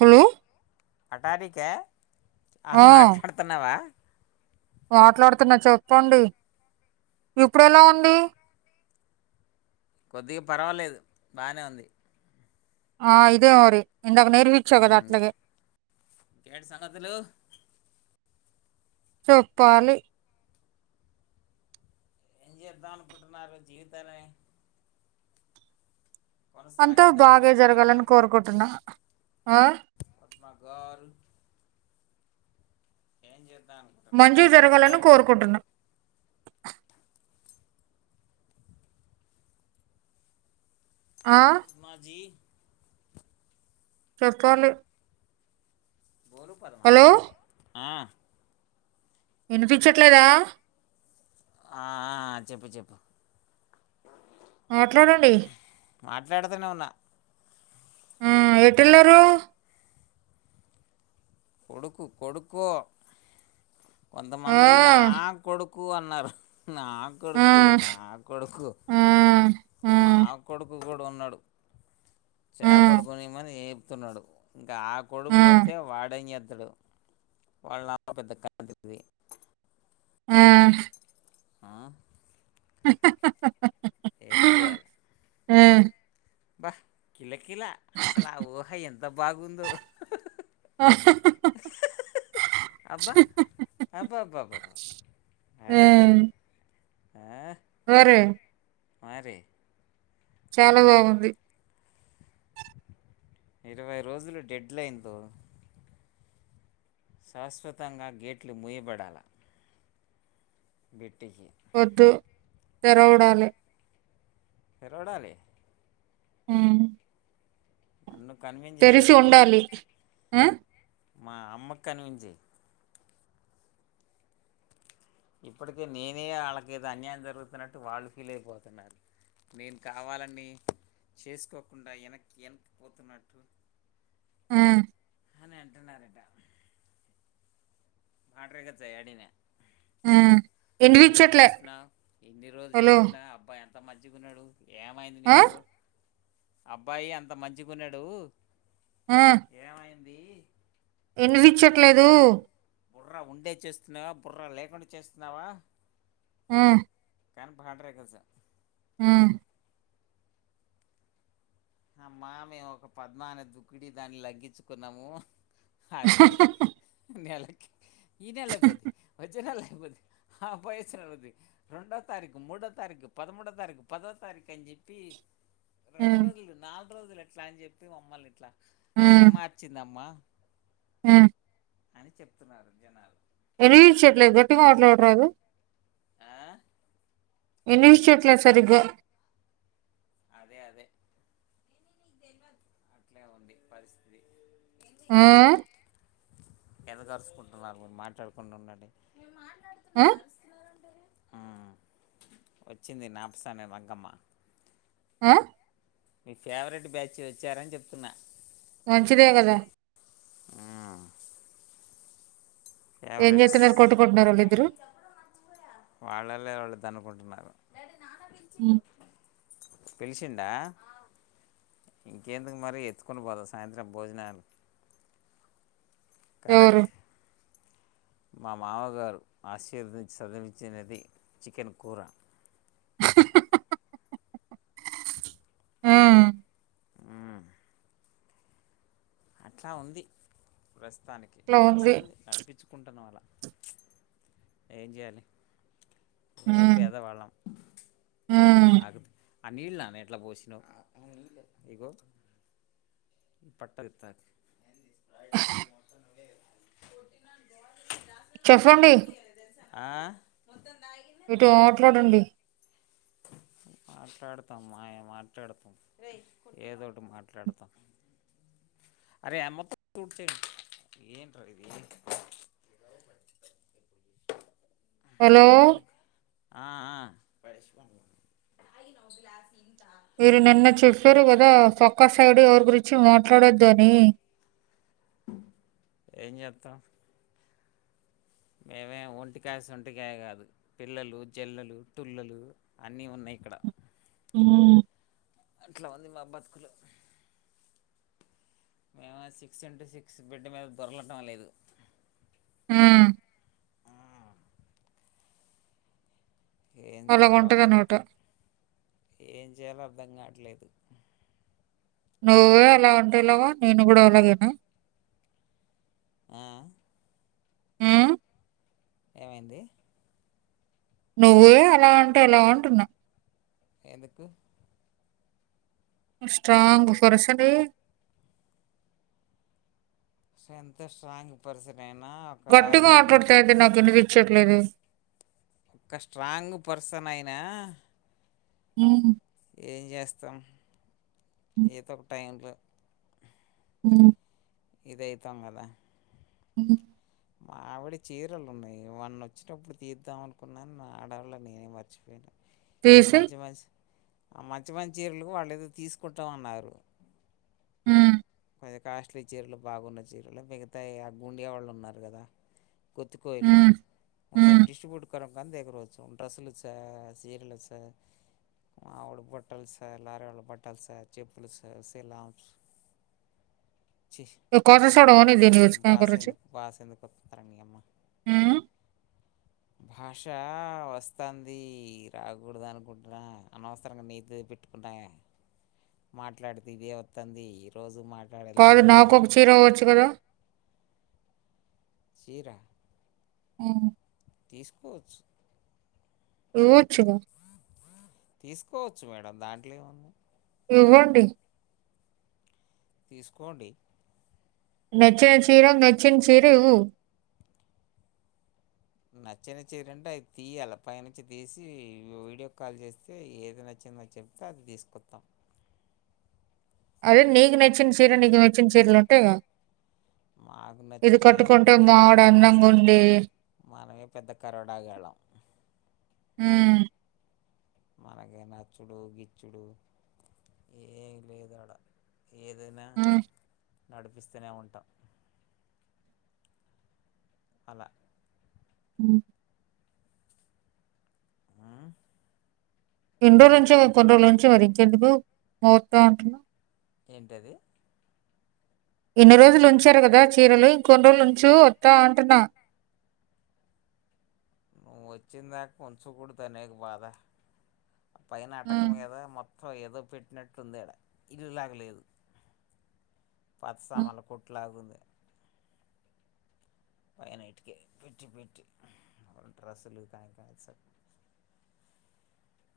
Hello అఠారిక ఆ ఆహా మాట్లాడుతున్నావా మాట్లాడుతున్నా చెప్పండి ఇప్పుడు ఎలా ఉంది కొద్దిగా పర్వాలేదు బానే ఉంది ఆ ఇదే మరి ఎందాక నేర్పించవు కదా ఉమ్, అట్లాగే ఇంకేంటి సంగతులు చెప్పాలి ఏం చేద్దాం అనుకుంటున్నారు జీవితాన్ని అంతా కొనసాగిద్దాం బాగే అనుకుంటున్నారా జరగాలని కోరుకుంటున్నా ఆ ఆ పద్మ గారు ఏం చె మంచిగ జరగాలని కోరుకుంటున్నా ఆ మాజీ చెపాలి బోలు పద్మా ఆ వినిపించట్లేదా ఆ ఆ చెప్పు చెప్పు మాట్లాడండి మాట్లాడుతూనే ఉన్నా ఆ అతియేలరు కొడుకు కొడుకు ఆ కొంతమంది నా కొడు కు అన్నారు నా ఆ కొడుకు నా కొడుకు ఆ ఆ ఆ మా కొడుకు కూ ఉన్నాడు చేపలు కొనిమని ఏపుతున్నాడు ఆ కొడుకు వస్తతే వా పనిద్దడు వాళ్ళ పెద్ద కంత్రిది ఆ ఆ హహ ఏం చెయాలి. ఆ అబ్బ కిల కిల అసలు ఆ ఊహ ఎంత బాగుందో. ఆహా హా అబ్బా అబ్బబ్బ అరెరే. ఆ అరె మారే చాలా బాగుంది. ఇరవై రోజులు డెడ్ లైన్తో శాశ్వతంగా గేట్లు ముూయబడాల వెట్టికి వద్దు తెరవడాలే. తెరవాడాలే ఉమ్ నన్ను కన్విన్స్ తెరిసి చేయగలిగితే ఉండాలి ఆ మా అమ్మకు కనిపించేయి. ఇప్పటికే నేనే వాళ్ళకి ఏదో అన్యాయం జరుగుతున్నట్టు వాళ్ళు ఫీల్ అయిపోతున్నారు. నేను కావాలని చేసుకోకుండా వెనక్ వెనక్ పోతున్నట్టు. ఆ అని అంటున్నారట. మ్యాటర్ గచ్చా ఆడిన ఆ నువ్వ ఏం ఇనిపించట్లే. చేస్తున్నావు ఇన్ని రోజులు హలో! చేయకుండా అబ్బాయి ఎంత మంచికున్నాడు. ఏమైంది ఆ! నీకు అబ్బాయి అంత మంచిగా గున్నాడు. ఆ [inaudible] నువ్వేం ఇనివిచ్చట్లేదు. చేస్తున్నావు బుర్ర ఉండే చేస్తున్నావా బుర్రా లేకుండా చేస్తున్నావా. ఆ కానీ పాడ్రే కసా [unintelligible] ఆ అమ్మా మేము ఒక పద్మా అనే దుక్కుడి దాన్ని లగ్గించుకున్నాము. అది నెలకి ఈ నెల అయిపోద్ది వచ్చే నెల అయిపోద్ది. ఆ పై వచ్చే నెల అయిపోద్ది. రెండో తారీకు, మూడో తారీఖు, పదమూడో తారీఖు, పదో తారీఖు అని చెప్పి రెండు హ్మ్. రోజులు నాలుగు రోజులు ఎట్లా అని చెప్పి మమ్మల్ని ఇట్లా ఏ మార్చింద అమ్మా. ఆ అని చెప్తున్నారు జనాలు. వినిపించట్లేదు గట్టిగా మాట్లాడరాదు. ఆ వినిపించట్లేదు సరిగా. అదే అదే అట్లే ఉంది పరిస్థితి. ఆ ఎందుకు అరుసుకుంటున్నారు మీరు మాట్లాడుకుండా ఉండండి. ఆ మాట్లాడుతున్నాం అరుస్తున్నారంటారు మ్మ్ వచ్చింది నర్స్ అనే రంగమ్మ ఆ మీ ఫేవరెట్ బ్యాచ్ వచ్చారని చెప్తున్నా వంచిదేగదా మ్మ్ ఏం ఫేవరెట్స్ చేస్తున్నారు కొట్టుకుంటున్నారా డాడీ మీరిద్దరూ తన్నుకుంటున్నారు హ్మ్. పిలిసిండా ఇంకేందుకు మరి ఎత్తుకుని పోదాం సాయంత్రం భోజనానికి ఎవరు? కరెక్ట్ మా మామగారు ఆశీర్వదించి చదివించినది చికెన్ కూర మ్మ్ మ్మ్ అట్లా ఉంది ప్రస్తుతానికి ఇట్లా ఉంది. నడుస్తుంది. నడిపించుకుంటున్నం ప్చ్ ఏం చేయాలి ఏదో హ్మ్. పేదవాళ్ళం హ్మ్. మాకు ఆ నీళ్ళు నాన్న ఇట్లా పోసిన ఇగో బట్టలతో చెప్పండి ఆ మీతో మాట్లాడండి మాట్లాడతా అమ్మా ఇగ మాట్లాడతా ఏదో ఒకటి మాట్లాడతా అరే అమ్మ చూత్తాది ఏట్రా ఇది హలో ఎందుకు ఆ ఆ మీరు నిన్న చెప్పారు కదా పక్క సైడ్ ఎవరు గురించి మట్లా డద్దు అని ఏం చెత్తమ్ మేమేం ఒంటికాయ సొంటికాయ కాదు పిల్లలు జల్లలు తళ్లులు అన్ని ఉన్నాయి ఇక్కడ మ్మ్ హ్ అట్లా ఉంది మా బతుకులు మేమేం సిక్స్ ఇంటూ సిక్స్ బెడ్ మీద దొర్లటం లేదు మ్మ్ ఏం అలాగ చేయలో ఉంటది అర్థంగాలే అనమాట ఏం చేయాలో అర్థం కావట్లేదు నువ్వే అలా అంటే ఏలాగా నేను కూడా అలాగేనా మ్మ్ హ్ మ్మ్ ఏమైంది నువ్వే అలా అంటే ఎలా అంటున్న ఎందుకు స్ట్రాంగ్ పర్సన్ నువ్వు స్ట్రెంత్ స్ట్రాంగ్ పరిస్థితి గట్టిగా మాట్లాడితే అది నాకు వినిపిచ్చట్లేదు ఒక స్ట్రాంగ్ పర్సన్ అయినా మ్మ్ హ్హ్ ఏం చేస్తాం ఏదో ఒక టైంలో మ్మ్ ఇదయితాం కదా అ మా ఆవిడ చీరలు ఉన్నాయి వాన్ను వచ్చినప్పుడు తీద్దాం అనుకున్నాను నా ఆడవాళ్ళ నేనే మర్చిపోయాను ఆ తీసి మాజే మాధ ఆ మంచి మంచిరులకు వాళ్ళు ఏదో తీసుకుంటామన్నారు ఉమ్, కొంచెం కాస్ట్లీ చీరలు బాగున్న చీరలు మిగతా అగ్గుండేవాళ్ళు ఉన్నారు కదా కొత్తి కోయలు ఉమ్, ఉమ్. ఉందేని డిస్ట్రిబ్యూట్ ఎక్కరం కానీ ఎగ్గరవచ్చు డ్రస్సులు సా సీరియల్ సా మావోడి బట్టలు ఆరాలి. బట్టలు, చెప్పులు సెలామ్స్ ఏ కాదు అమ్ చూడవని దీని ఈ వచ్చి బాస ఎందుకు బాస ఎందుకు వస్తుతార న అమ్మ భాష వస్తుంది రాకూడదు అనుకుంటున్నా అనవసరంగా నీది పెట్టుకుంట మాట్లాడుతే ఇదే వతుంది ఈ రోజు మాట్ కాదు నాక ఒకక చీర అవ్వచ్చు కదా చరా ఆ తీసుకోవచ్చు చ్చ తీసుకోవచ్చు మేడం దాంట్లో ఏమున్నా ఇగోండి తీసుకోండి నెచ్చిన చీర మెచ్చిన చీర ఇ నచ్చ నచ్చేదింటే అది తీయ అలా పైనుంచి తీసి వీడియో కాల్ చేస్తే ఏది నచ్చి చిన్న చెప్తే అది తీసుకొస్తాం అదే నీకు నచ్చిన సీర నీకు నచ్చిన సీరలు ఉంటే మాకు ఇది నచ్చితే ఏమిటి కట్టుకుంటేం మావిడ మనం అందంంగా అసలే ఉండి మనమే పెద్ద కరోడాగళం హ మనకి నచ్చుడు గిచ్చుడు ఏ లేదడ ఏదైనా ఉమ్, నడిపిస్తూనే ఉంటాం అలా అ ఉమ్ ఇండోర్ నుంచిప్పండో నుంచి వరించెం బ మూర్త అంటున్నా ఏంటది ఇన్ని రోజులు ఉంచారు కదా చీరలు ఇంకొన్ని రోజులుంచు వత్తా అంటున్నా నువ్వు వచ్చిన దాకా ఉంచకూడదు అనేక బాధ ఆ పైన అటకం ఉమ్, మీదా మొత్తం ఏదో పెట్టినట్టుందిడ ఇల్లులాగ లేదు ఉమ్, పత్సమాలు కొట్లాగుంది పైన ఇటికే పెట్టి పెట్టి డ్రస్సులు కాయ కాయ స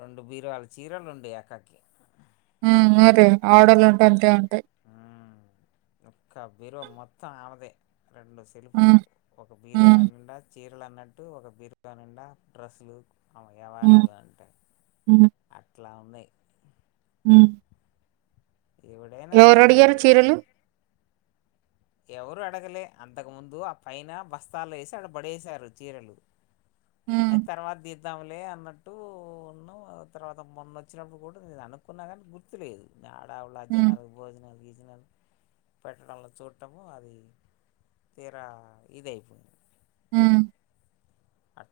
రెండు బీరువలు చీరలు ఉండే అక్కకి ఆ మర ఆడలుంటే అంతే ఉంటాయి ఒక్క బరువ మొత్తం ఆమెదే రెండు సెల్పులు ఉమ్, ఒక బీరో ఉమ్, నించ్చ చీరలు అన్నట్టు ఒక బిర్గా నిండా డ్రస్సు లు ఉమ్, వ్యవహారాలు అంటే అట్లా ఉన్నాయి ఆ ఎవడైనా ఎవరు అంతే అడిగారు చీరలు ఎవరూ అడగలే అంతకుముందు ఆ పైన బస్తాల్లో వేసి అడబడేశారు చీరలు ఉమ్, అయితే తర్వాత ద వద్దాములే అన్నట్టు ఉన్నా తర్వాత మొన్న వచ్చినప్పుడు కూడా నేను అనుక్కున్నా కానీ గుర్తు లేదు ఆడాళ్లు ఉమ్, అజ్యనాలు భోజనాలు గిజనలు పెట్టడంలో చు చట్టమో అది తీరా ఇదయిపోయింది ఉమ్ ఆ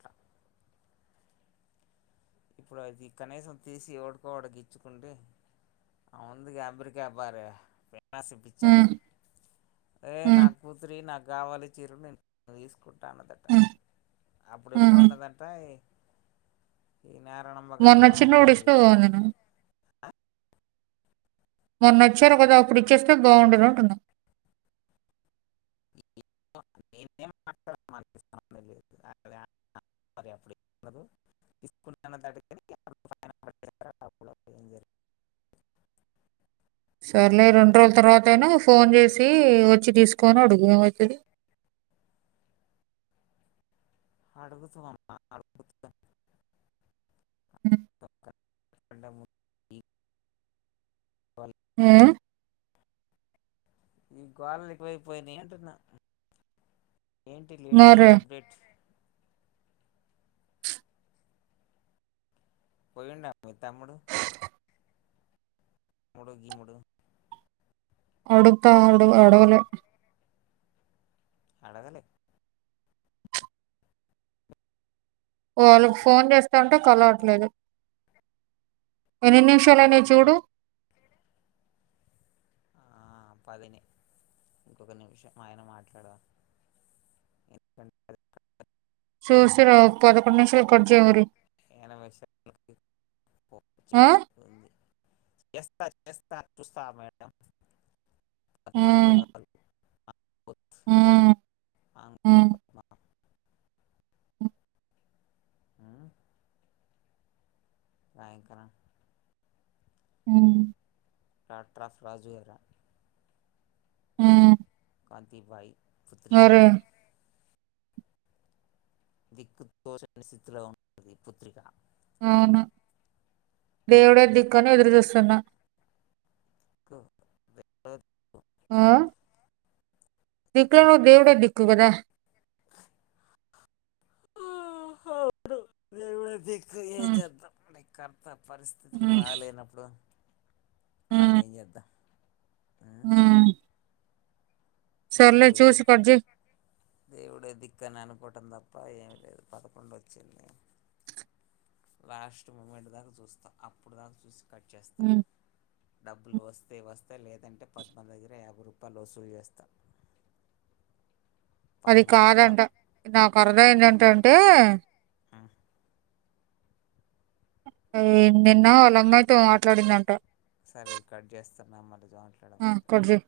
ఇప్పుడు అది కనీసం తీసి డుకోవడికిచ్చుకుంటే ఆ వుంధి గా అంబ్రికా అబారు సిప్పించమ్మా ఉమ్, ఏ ఉమ్, నాకు కూతురి నాకు కావాలి చీర నేను తీసుకుంటా అ అన్నదట ఉమ్, అప్పుడు ఎప్పుడు ఉమ్. ఉన్నదంట ఈ నారాయణమ్మ మొన్న గారు చిన్నోడు మరి ఇస్తే సరహ బాగుంది ఆ మొన్న వచ్చిరు కదా అప్పుడు ఇస్తే బాగుండది అంటున్నా ఈ నేనెం మాట్లాడాను అనిపిస్తోంది మరే అప్పుడు ఉండదు తీసుకు అప్పుడు అప్పుడు సరేలేదు రెండు రోజుల తర్వాత అయినా ఫోన్ చేసి వచ్చి తీసుకని అడుగు ఏమవుతుంది అడుగుతు అడుగు కంద్ము ఈ కందము ఈ హా ఈ గోళలు ఎకువైపోయినా అంటున్నా ఏంటి లేటెస్ట్ మరి అప్డేట్ పోయి ఉంటాత్తామ్ముడు మూడోగి మూడు అడుతా అడు అడగల అడగలే వాళ్ళకి ఫోన్ చేస్తాంటే కలవట్లేదు ఎన్ని నిమిషాలూ అయినయ్ చూడు మారిపోయా ఆ పదినిక నిమిషం ఆయన మాట్లాడద ఇక్కడాడ థా సూసర పదక నిషల్ కడ్జవరి నష ఆ? చేస్తుంది ఎస్తా ఎస్తా చూస్తా మేడం ఉమ్ వాత్ అమె ఉం, ఉమ్ ర్రాయంక ఉమ్ డట్రాఫ రాజువరా ఉమ్ కాంతీభాయ్ పుత్రిక దిక్కు తోచని స్థితిలో ఉంటది పుత్రిక అవును దేవుడే దిక్కని ఎదురుచస్తున్నా దిక్కు దేవుడే దిక్కు ఆ ధికులే ను ధేవుడే దికు కదా హువు అవును దేవుడే దిక్కు ఏం ఉం, చేద్దాం నీ కర్తా పరిస్థితులు ఉం, బాలేనప్పుడు మనం ఏం చేద్దాం ఉమ్ దేవుడే చేయి దేవుడే దిక్క న అను ఇకోటం తప్ప ఏమి లేదు పదకొండు వచ్చింది లాస్ట్ మూమెంట్ దాకా చూస్తా అప్పుడు దాకా చూస్త కట్ చేస్తా ఉం. డబ్బులు వస్తే వస్ లేదంటే పద్నాలుగు దగ్గర యాభై రూపాయలు వసూలు చేస్తా అవి పద్మ ఎట్లా కాదంట నాకు అరుదైయిందేంటంటే నువ్వేం తిన్న వాళ్ళమ్మాయితో మాట్లాడిందంట సరే ఇది కట్ చేస్తన్నా మళ్ళి ఆ కట్ చెయి